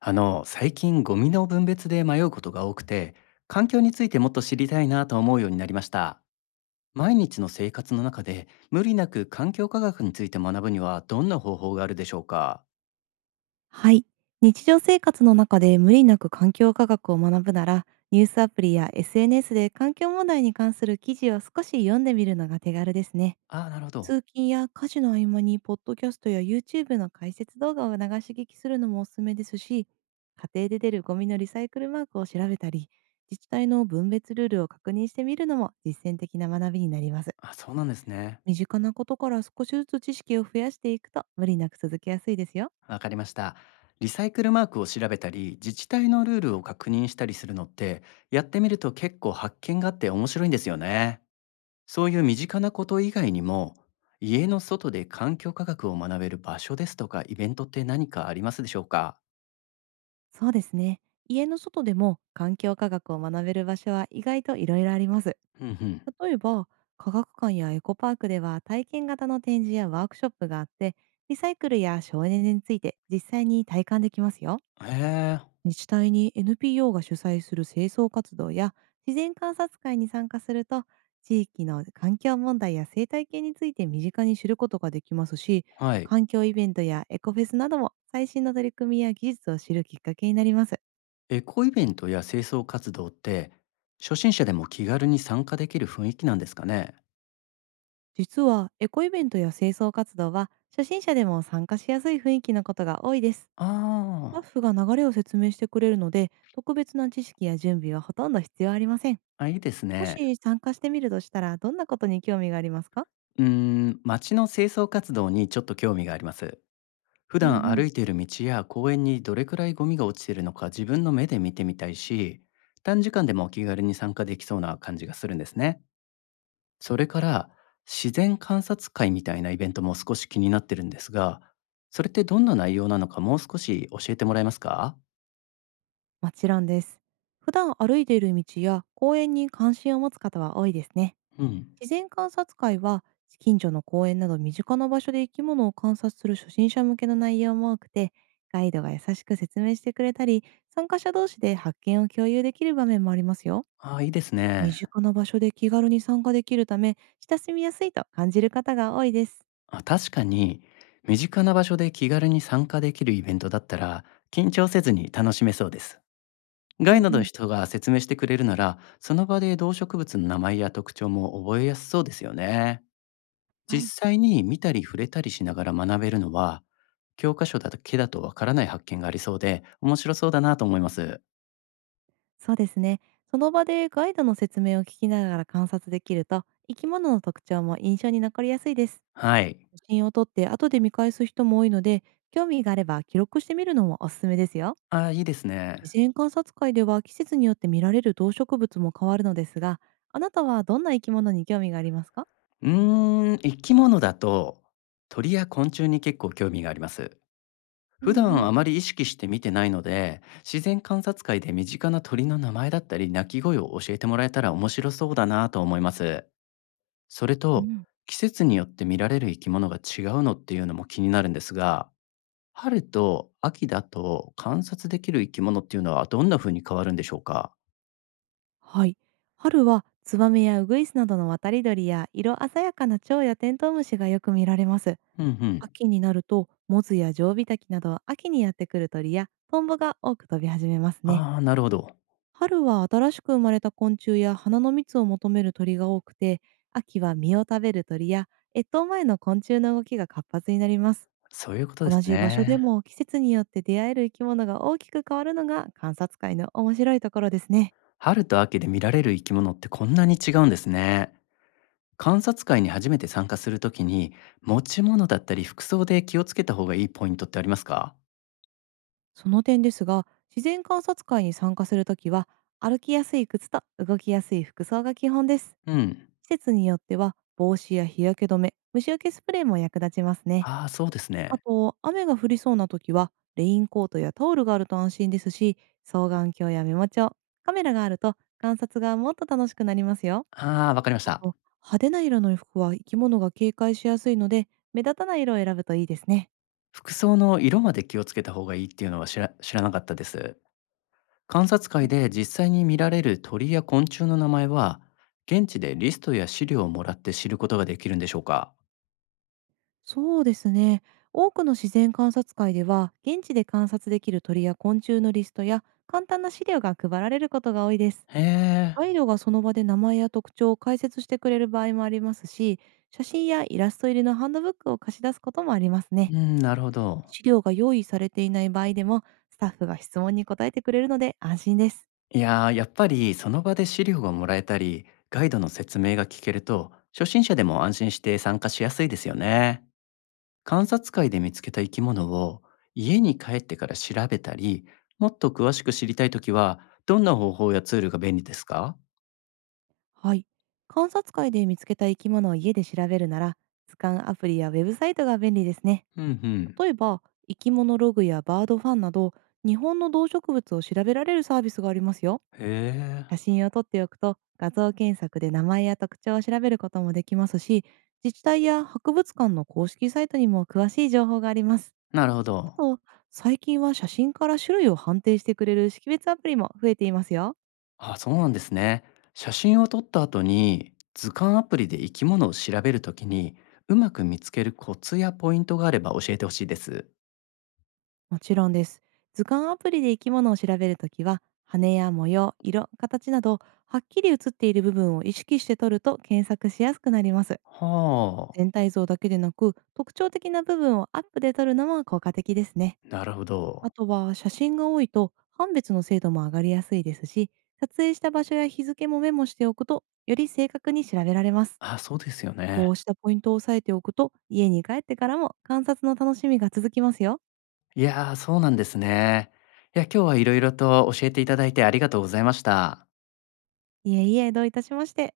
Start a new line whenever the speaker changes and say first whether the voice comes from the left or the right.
left: 最近ゴミの分別で迷うことが多くて、環境についてもっと知りたいなと思うようになりました。毎日の生活の中で無理なく環境科学について学ぶにはどんな方法があるでしょうか。
right: はい。日常生活の中で無理なく環境科学を学ぶなら、ニュースアプリや SNS で環境問題に関する記事を少し読んでみるのが手軽ですね。
left: ああー、なるほど。
right: 通勤や家事の合間に、ポッドキャストや YouTube の解説動画を流し聞きするのもおすすめですし、家庭で出るゴミのリサイクルマークを調べたり、自治体の分別ルールを確認してみるのも実践的な学びになります。
left: あ、そうなんですね。
right: 身近なことから少しずつ知識を増やしていくと無理なく続けやすいですよ。
left: わかりました。リサイクルマークを調べたり、自治体のルールを確認したりするのって、やってみると結構発見があって面白いんですよね。そういう身近なこと以外にも、家の外で環境科学を学べる場所ですとか、イベントって何かありますでしょうか？
right: そうですね。家の外でも環境科学を学べる場所は意外といろいろあります。
left: うんうん。
right: 例えば、科学館やエコパークでは体験型の展示やワークショップがあって、リサイクルや省エネについて実際に体感できますよ。
left: へえ、
right: 自治体に NPO が主催する清掃活動や自然観察会に参加すると、地域の環境問題や生態系について身近に知ることができますし、
left: はい。
right: 環境イベントやエコフェスなども最新の取り組みや技術を知るきっかけになります。
left: エコイベントや清掃活動って、初心者でも気軽に参加できる雰囲気なんですかね？
right: 実はエコイベントや清掃活動は初心者でも参加しやすい雰囲気のことが多いです。スタッ
left: あ
right: フが流れを説明してくれるので特別な知識や準備はほとんど必要ありません。
left: あ、あ、いいです
right: も
left: ね。
right: し参加してみるとしたらどんなことに興味がありますか？
left: うーん、街の清掃活動にちょっと興味があります。普
right: うんう
left: 段歩
right: ん。
left: いている道や公園にどれくらいゴミが落ちているのか自分の目で見てみたいし、短時間でもお気軽に参加できそうな感じがするんですね。それから、自然観察会みたいなイベントも少し気になってるんですが、それってどんな内容なのかもう少し教えてもらえますか。
right: もちろんです。普段歩いている道や公園に関心を持つ方は多いですね。
left: うん。
right: 自然観察会は近所の公園など身近な場所で生き物を観察する初心者向けの内容も多くて、ガイドが優しく説明してくれたり、参加者同士で発見を共有できる場面もありますよ。
left: ああ、いいです
right: 身
left: ね。
right: 近な場所で気軽に参加できるため、親しみやすいと感じる方が多いです。
left: あ、確かに、身近な場所で気軽に参加できるイベントだったら、緊張せずに楽しめそうです。
right: うん
left: ガ
right: う
left: イドの
right: ん。
left: 人が説明してくれるなら、その場で動植物の名前や特徴も覚えやすそうですよね。
right: はい。
left: 実際に見たり触れたりしながら学べるのは、教科書だけだとわからない発見がありそうで、面白そうだなと思います。
right: そうですね。その場でガイドの説明を聞きながら観察できると、生き物の特徴も印象に残りやすいです。
left: はい。
right: 写真を撮って後で見返す人も多いので、興味があれば記録してみるのもおすすめですよ。
left: ああ、いいですね。
right: 自然観察会では季節によって見られる動植物も変わるのですが、あなたはどんな生き物に興味がありますか？
left: うーん、生き物だと鳥や昆虫に結構興味があります。
right: うん
left: 普
right: う
left: 段
right: ん。
left: あまり意識して見てないので、自然観察会で身近な鳥の名前だったり鳴き声を教えてもらえたら面白そうだなと思います。それ
right: う
left: と、
right: ん。
left: 季節によって見られる生き物が違うのっていうのも気になるんですが、春と秋だと観察できる生き物っていうのはどんな風に変わるんでしょうか？
right: はい。春はツバメやウグイスなどの渡り鳥や色鮮やかな蝶やテントウムシがよく見られます。
left: うんうん。
right: 秋になるとモズやジョウビタキなど秋にやってくる鳥やトンボが多く飛び始めますね。
left: ああ、なるほど。
right: 春は新しく生まれた昆虫や花の蜜を求める鳥が多くて、秋は実を食べる鳥や越冬前の昆虫の動きが活発になります。
left: そういうことです
right: 同じ場所で
left: ね。
right: も季節によって出会える生き物が大きく変わるのが観察会の面白いところですね。
left: 春と秋で見られる生き物ってこんなに違うんですね。観察会に初めて参加するときに、持ち物だったり服装で気をつけた方がいいポイントってありますか？
right: その点ですが、自然観察会に参加するときは、歩きやすい靴と動きやすい服装が基本です。
left: うん。
right: 季節によっては帽子や日焼け止め、虫除けスプレーも役立ちますね。
left: ああ、そうです
right: あ
left: ね。
right: と、雨が降りそうな時は、レインコートやタオルがあると安心ですし、双眼鏡やメモ帳、カメラがあると観察がもっと楽しくなりますよ。
left: ああ、わかりまし
right: あ
left: た。
right: と、派手な色の服は生き物が警戒しやすいので、目立たない色を選ぶといいですね。
left: 服装の色まで気をつけた方がいいっていうのは知らなかったです。観察会で実際に見られる鳥や昆虫の名前は、現地でリストや資料をもらって知ることができるんでしょうか。
right: そうですね。多くの自然観察会では、現地で観察できる鳥や昆虫のリストや簡単な資料が配られることが多いです。
left: へえ、
right: ガイドがその場で名前や特徴を解説してくれる場合もありますし、写真やイラスト入りのハンドブックを貸し出すこともありますね。
left: うん、なるほど。
right: 資料が用意されていない場合でも、スタッフが質問に答えてくれるので安心です。
left: いやー、やっぱりその場で資料がもらえたり、ガイドの説明が聞けると、初心者でも安心して参加しやすいですよね。観察会で見つけた生き物を家に帰ってから調べたり、もっと詳しく知りたいときは、どんな方法やツールが便利ですか。
right: はい。観察会で見つけた生き物を家で調べるなら、図鑑アプリやウェブサイトが便利ですね。
left: うんうん。
right: 例えば、生き物ログやバードファンなど、日本の動植物を調べられるサービスがありますよ。
left: へえ。
right: 写真を撮っておくと画像検索で名前や特徴を調べることもできますし、自治体や博物館の公式サイトにも詳しい情報があります。
left: なるほ
right: あ
left: ど。
right: と、最近は写真から種類を判定してくれる識別アプリも増えていますよ。
left: あ、そうなんですね。写真を撮った後に図鑑アプリで生き物を調べるときにうまく見つけるコツやポイントがあれば教えてほしいです。
right: もちろんです。図鑑アプリで生き物を調べるときは、羽や模様、色、形などはっきり写っている部分を意識して撮ると検索しやすくなります。
left: はあ、
right: 全体像だけでなく特徴的な部分をアップで撮るのも効果的ですね。
left: なるほ
right: あ
left: ど。
right: とは写真が多いと判別の精度も上がりやすいですし、撮影した場所や日付もメモしておくと、より正確に調べられます。
left: あ、そうですよね。
right: こうしたポイントを押さえておくと、家に帰ってからも観察の楽しみが続きますよ。
left: いやー、そうなんですね。いや、今日はいろいろと教えていただいてありがとうございました。
right: いえいえ、どういたしまして。